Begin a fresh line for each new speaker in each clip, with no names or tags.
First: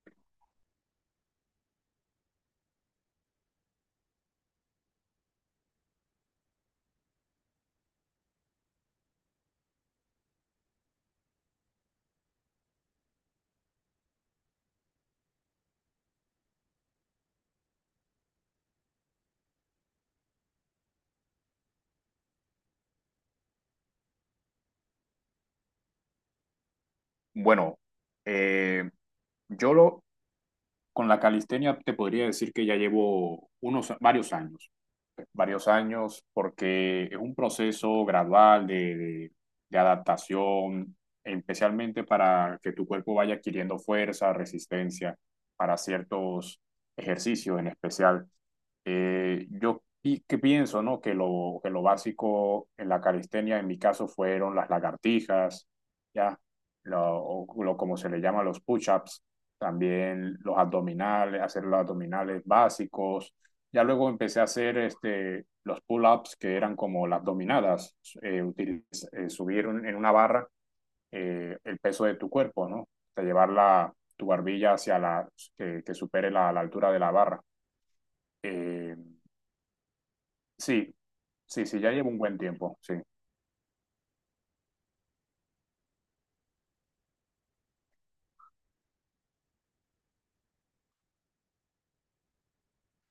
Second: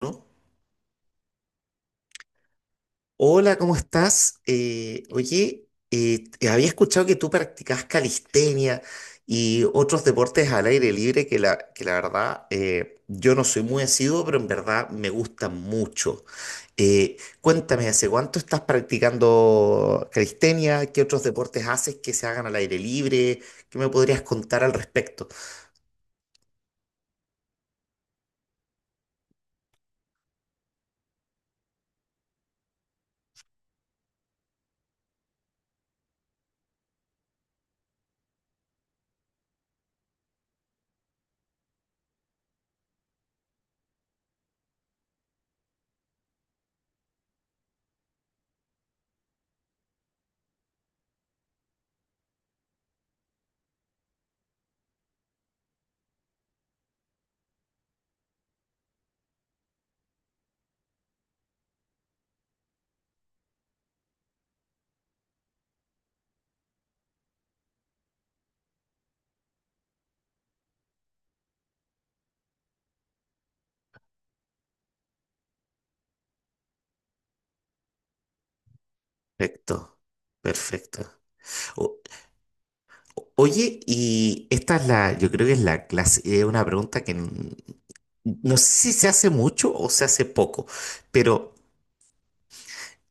¿No? Hola, ¿cómo estás? Oye, te había escuchado que tú practicas calistenia y otros deportes al aire libre que la verdad yo no soy muy asiduo, pero en verdad me gustan mucho. Eh, Cuéntame, ¿hace cuánto estás practicando calistenia? ¿Qué otros deportes haces que se hagan al aire libre? ¿Qué me podrías contar al respecto?
Bueno, eh, yo lo, con la calistenia te podría decir que ya llevo unos varios años porque es un proceso gradual de adaptación, especialmente para que tu cuerpo vaya adquiriendo fuerza, resistencia para ciertos ejercicios en especial. Yo pi que pienso, ¿no? que lo básico en la calistenia, en mi caso, fueron las lagartijas, ¿ya? Lo como se le llama, los push-ups, también los abdominales, hacer los abdominales básicos. Ya luego empecé a hacer los pull-ups, que eran como las dominadas. Subir en una barra el peso de tu cuerpo, ¿no? O llevar tu barbilla hacia que supere la altura de la barra. Eh,
Perfecto,
sí,
perfecto.
sí, sí, ya
O-
llevo un buen tiempo, sí.
Oye, y esta es la, yo creo que es la clase, es una pregunta no sé si se hace mucho o se hace poco, pero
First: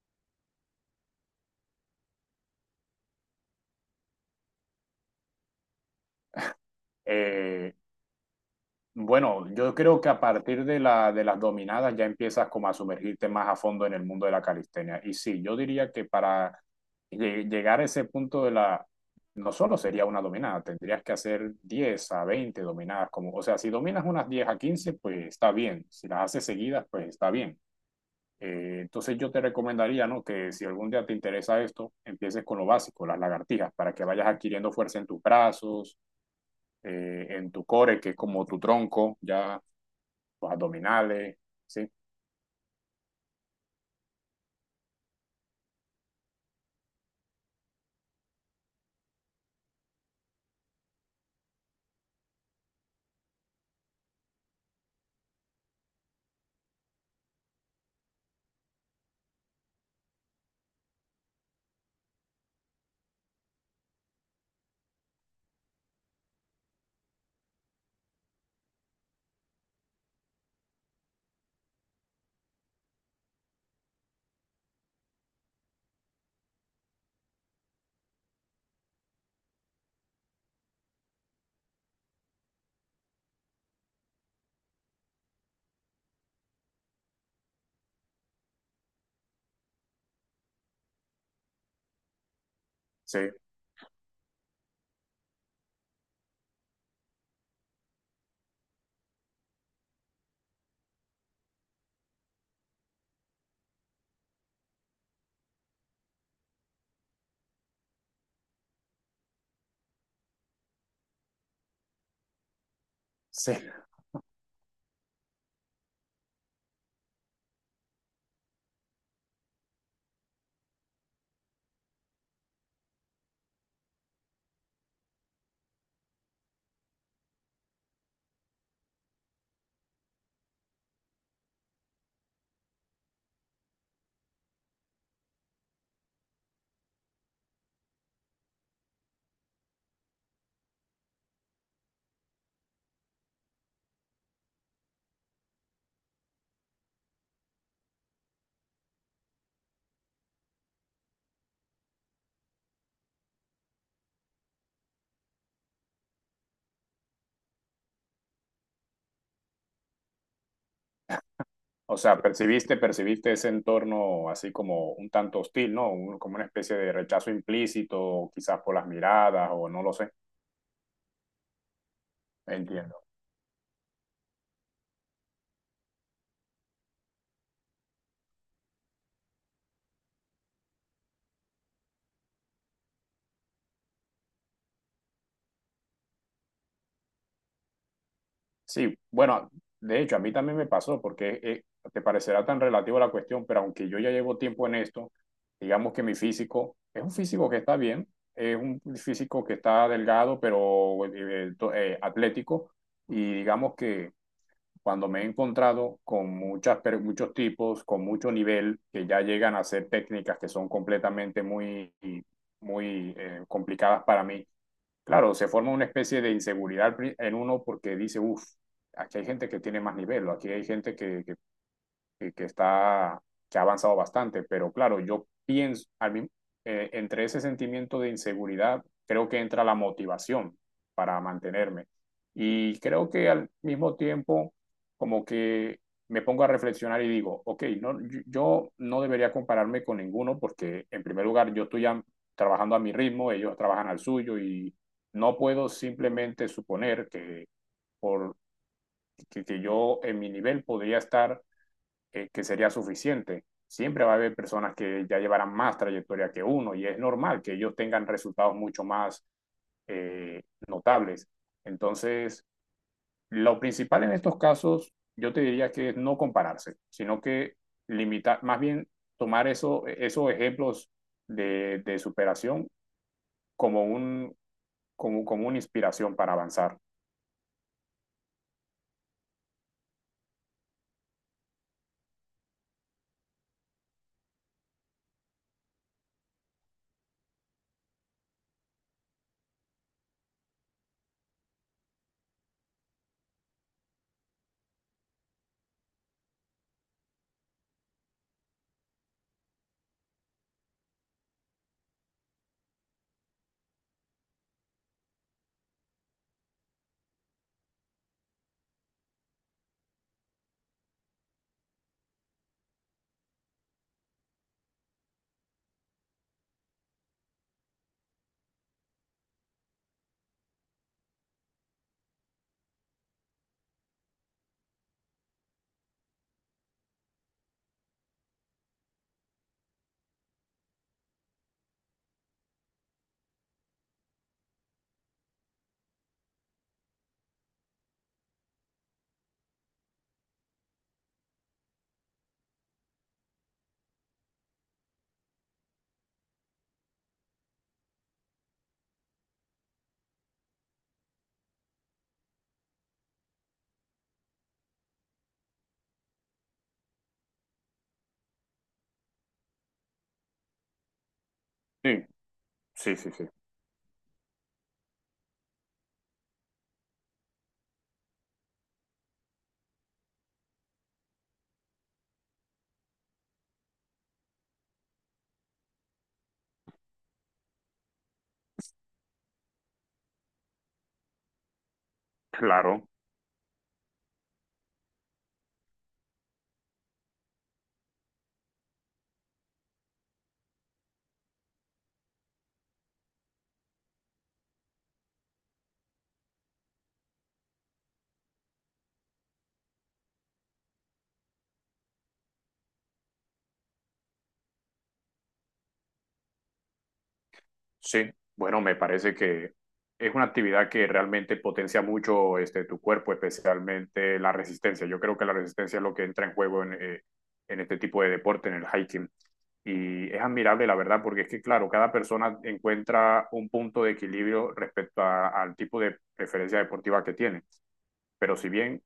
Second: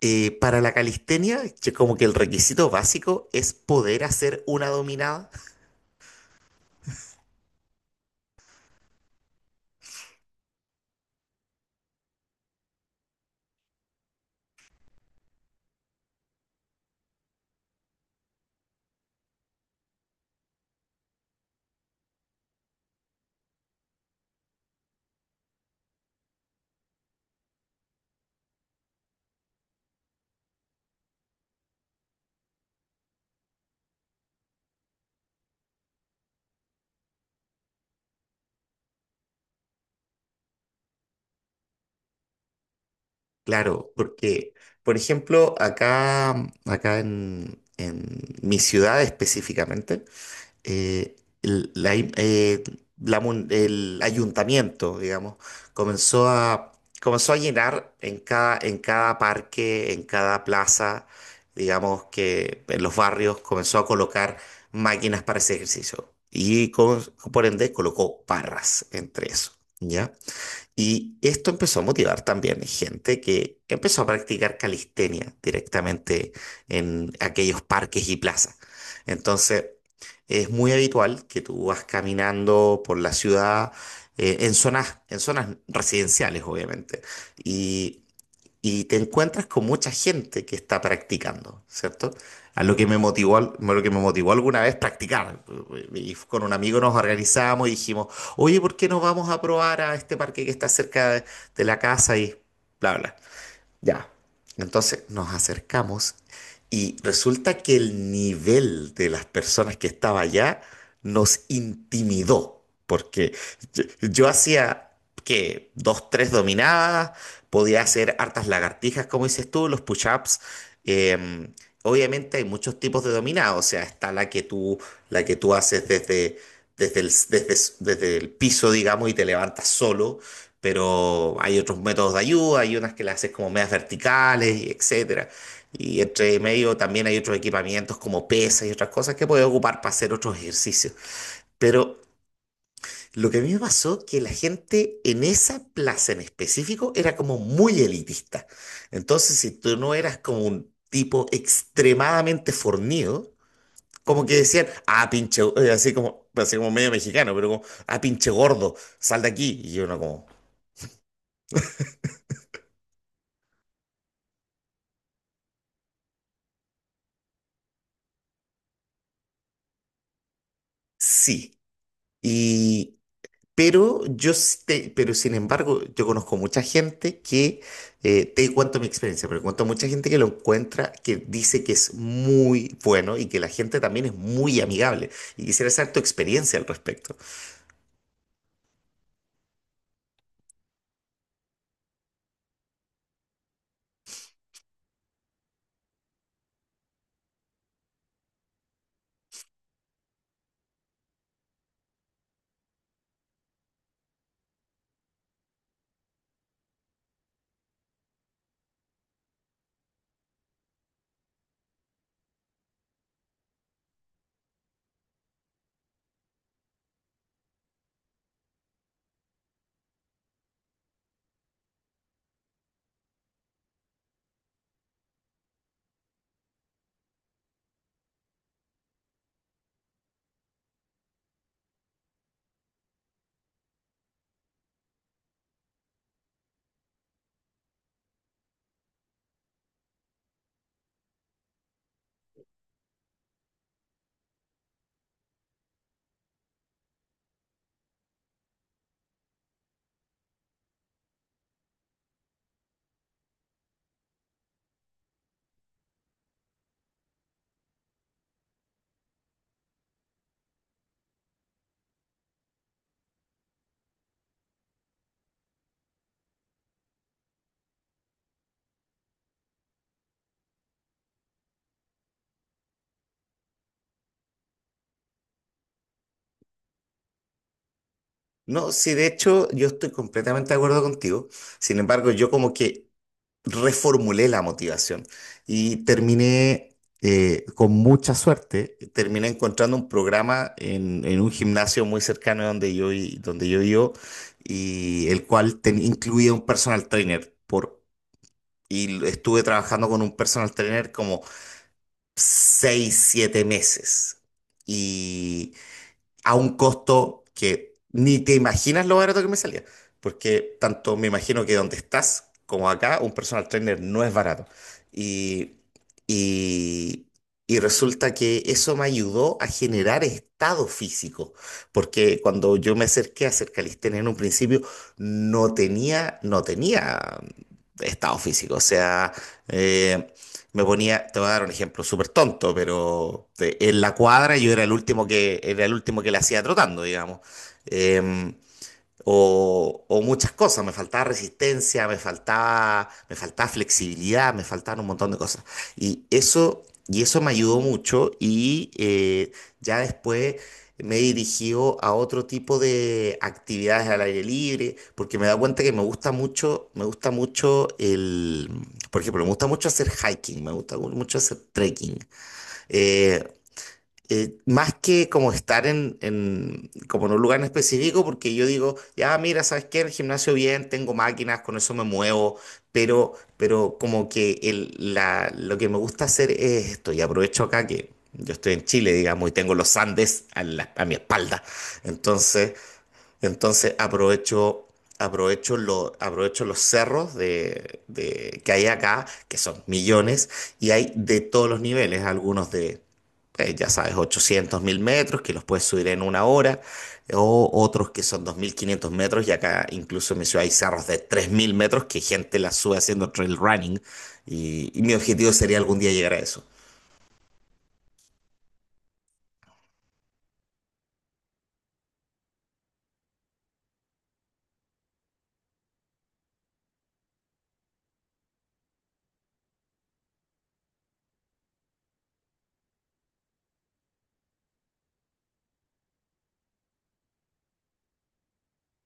para la calistenia, que como que el requisito básico es poder hacer una dominada.
Eh, Bueno, yo creo que a partir de las dominadas ya empiezas como a sumergirte más a fondo en el mundo de la calistenia. Y sí, yo diría que para llegar a ese punto no solo sería una dominada, tendrías que hacer 10 a 20 dominadas. Como, o sea, si dominas unas 10 a 15, pues está bien. Si las haces seguidas, pues está bien. Entonces yo te recomendaría, ¿no? Que si algún día te interesa esto, empieces con lo básico, las lagartijas, para que vayas adquiriendo fuerza en tus brazos, en tu core, que es como tu tronco, ya los abdominales, sí,
Claro, porque, por ejemplo, acá, acá en mi ciudad específicamente, eh, el, la im- la mun- el ayuntamiento, digamos, comenzó a, comenzó a llenar en cada parque, en cada plaza, digamos que en los barrios comenzó a colocar máquinas para ese ejercicio. Por ende colocó barras entre eso, ¿ya? Y esto empezó a motivar también gente que empezó a practicar calistenia directamente en aquellos parques y plazas. Entonces, es muy habitual que tú vas caminando por la ciudad en zonas residenciales, obviamente. Y y te encuentras con mucha gente que está practicando, ¿cierto? A lo que me
sí,
motivó, a lo que me motivó alguna vez practicar. Y con un amigo nos organizamos y dijimos, oye, ¿por qué no vamos a probar a este parque que está cerca de la casa? Y bla, bla. Ya. Entonces nos acercamos y resulta que el nivel de las personas que estaba allá nos intimidó, porque
sí.
yo hacía que dos, tres dominadas, podía hacer hartas lagartijas, como dices tú, los push-ups. em, Obviamente hay muchos tipos de dominadas, o sea, está la que tú haces desde el, desde, desde el piso, digamos, y te levantas solo, pero hay otros métodos de ayuda, hay unas que las haces como medias verticales, y etcétera. Y entre medio también hay otros equipamientos como pesas y otras cosas que puedes ocupar para hacer otros ejercicios. Pero lo que a mí me pasó que la gente en esa plaza en específico era como muy elitista. Entonces, si tú no eras como un tipo extremadamente fornido, como que decían, ah, pinche, así como medio mexicano, pero como, ah, pinche gordo, sal de aquí. Y yo no como,
O sea, percibiste ese entorno así como un tanto hostil, ¿no? Como una especie de rechazo implícito, quizás por las miradas, o no lo sé.
sí. Y,
Entiendo.
pero yo, pero sin embargo, yo conozco mucha gente que, te cuento mi experiencia, pero cuento mucha gente que lo encuentra, que dice que es muy bueno y que la gente también es muy amigable. Y quisiera saber tu experiencia al respecto.
Sí, bueno, de hecho, a mí también me pasó porque te parecerá tan relativo a la cuestión, pero aunque yo ya llevo tiempo en esto, digamos que mi físico es un físico que está bien, es un físico que está delgado, pero atlético, y digamos que cuando me he encontrado con muchos tipos, con mucho nivel, que ya llegan a hacer técnicas que son completamente muy, muy complicadas para mí. Claro, se forma una especie de inseguridad en uno porque dice: uff, aquí hay gente que tiene más nivel, o aquí hay gente que está, que ha avanzado bastante. Pero claro, yo pienso, entre ese sentimiento de inseguridad, creo que entra la motivación para mantenerme. Y creo que al mismo tiempo, como que me pongo a reflexionar y digo, ok, no, yo no debería compararme con ninguno, porque en primer lugar yo estoy ya trabajando a mi ritmo, ellos trabajan al suyo, y no puedo simplemente suponer que, por, que que yo en mi nivel podría estar que sería suficiente. Siempre va a haber personas que ya llevarán más trayectoria que uno, y es normal que ellos tengan resultados mucho más eh, notables. Entonces, lo principal en estos casos, yo te diría que es no compararse, sino que limitar, más bien tomar eso, esos ejemplos de superación como, un, como una inspiración para avanzar.
No, sí, de hecho, yo estoy completamente de acuerdo contigo. Sin embargo, yo como que reformulé la motivación y terminé, con mucha suerte, terminé encontrando un programa en un gimnasio muy cercano de donde donde yo vivo, y el cual incluía un personal trainer. Por, estuve trabajando con un personal trainer como 6 7 meses. Y a un costo que ni te imaginas lo barato que me salía. Porque tanto me imagino que donde estás como acá, un personal trainer no es barato. Y, y, y resulta que eso me ayudó a generar estado físico. Porque cuando yo me acerqué a hacer calistenia en un principio, no tenía estado físico. O sea, eh, me ponía, te voy a dar un ejemplo súper tonto, pero en la cuadra yo era era el último que la hacía trotando, digamos. Em, o muchas cosas, me faltaba resistencia, me faltaba flexibilidad, me faltaban un montón de cosas. Y eso me ayudó mucho y ya después me he dirigido a otro tipo de actividades al aire libre, porque me he dado cuenta que me gusta mucho el, por ejemplo, me gusta mucho hacer hiking, me gusta mucho hacer trekking.
Sí, sí, sí,
Eh,
sí.
más que como estar como en un lugar en específico, porque yo digo, ya mira, ¿sabes qué? En el gimnasio bien, tengo máquinas, con eso me muevo, pero como que lo que me gusta hacer es esto, y aprovecho acá que yo estoy en Chile, digamos, y tengo los Andes a mi espalda, entonces
Claro.
aprovecho, aprovecho los cerros que hay acá, que son millones, y hay de todos los niveles, algunos de, ya sabes, 800 m, que los puedes subir en 1 hora, o otros que son 2500 m, y acá incluso en mi ciudad hay cerros de 3000 m que gente la sube haciendo trail running, y mi objetivo sería algún día llegar a eso.
Sí, bueno, me parece que es una actividad que realmente potencia mucho tu cuerpo, especialmente la resistencia. Yo creo que la resistencia es lo que entra en juego en este tipo de deporte, en el hiking. Y es admirable, la verdad, porque es que, claro, cada persona encuentra un punto de equilibrio respecto al tipo de preferencia deportiva que tiene. Pero si bien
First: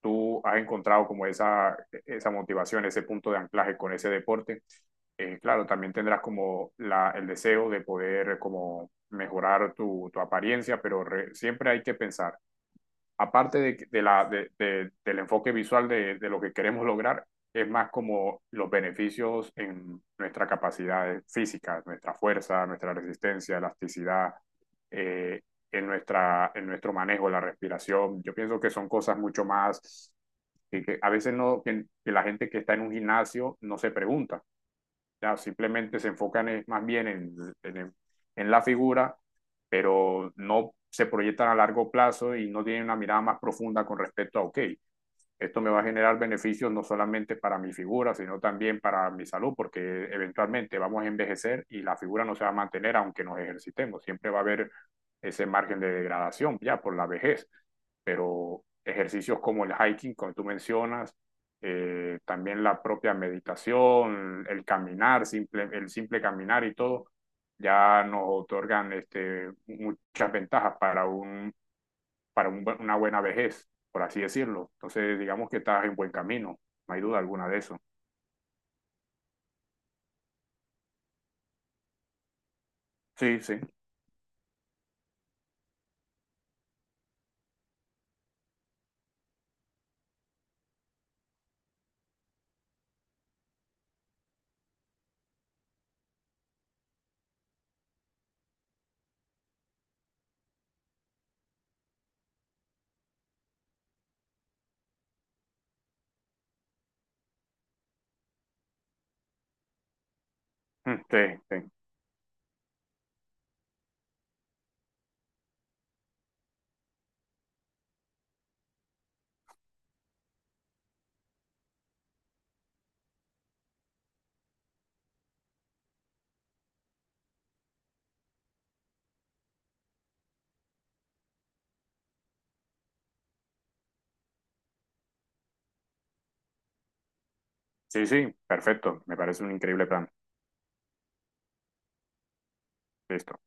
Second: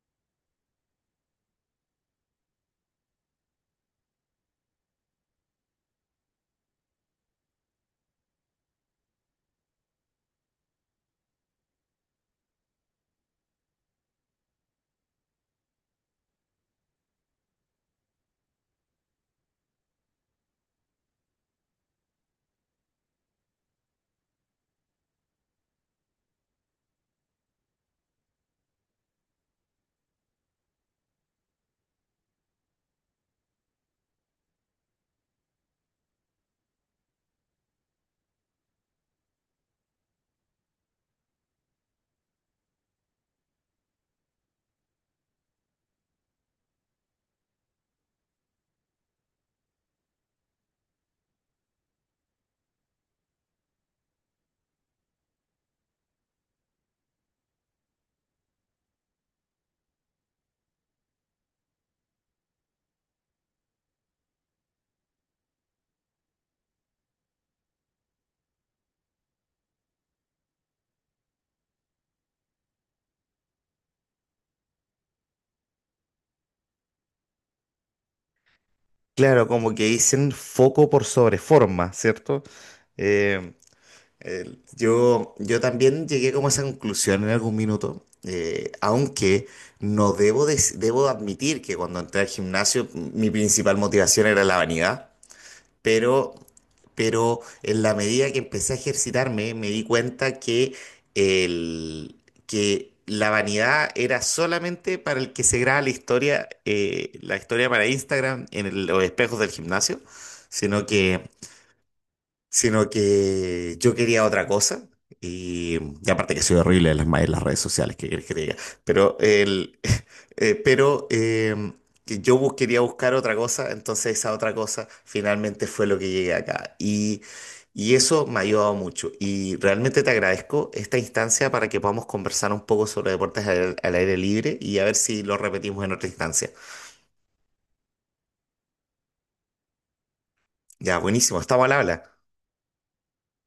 tú has encontrado como esa motivación, ese punto de anclaje con ese deporte, claro, también tendrás como el deseo de poder como mejorar tu apariencia, pero siempre hay que pensar, aparte de, que- de la, de- del enfoque visual de lo que queremos lograr, es más como los beneficios en nuestra capacidad física, nuestra fuerza, nuestra resistencia, elasticidad, eh, en nuestro manejo, la respiración. Yo pienso que son cosas mucho más que a veces no, que la gente que está en un gimnasio no se pregunta. Ya simplemente se enfocan más bien en, en la figura, pero no se proyectan a largo plazo y no tienen una mirada más profunda con respecto a, ok, esto me va a generar beneficios no solamente para mi figura, sino también para mi salud, porque eventualmente vamos a envejecer y la figura no se va a mantener aunque nos ejercitemos. Siempre va a haber ese margen de degradación ya por la vejez. Pero ejercicios como el hiking, como tú mencionas, también la propia meditación, el caminar, simple, el simple caminar y todo, ya nos otorgan muchas ventajas para un para una buena vejez, por así decirlo. Entonces, digamos que estás en buen camino, no hay duda alguna de eso.
Claro, como que dicen foco por sobre forma, ¿cierto?
Sí, sí,
Yo, yo también llegué como a esa conclusión en algún minuto, aunque no debo, dec- debo admitir que cuando entré al gimnasio mi principal motivación era la vanidad, pero, pero en la medida que empecé a ejercitarme me di cuenta que, el, que la vanidad era solamente para el que se graba la historia para Instagram en los espejos del gimnasio, sino
mm, sí,
que
sí,
sino que yo quería otra cosa. Y, y aparte que soy horrible en en las redes sociales, que querés que te diga. Pero, eh, pero eh, que yo quería buscar otra cosa, entonces esa otra cosa finalmente fue lo que llegué acá. Y eso me ha ayudado mucho. Y realmente te agradezco esta instancia para que podamos conversar un poco sobre deportes al aire libre y a ver si lo repetimos en otra instancia.
sí, sí, perfecto, me parece un increíble plan.
Ya, buenísimo, estamos al habla.
Listo.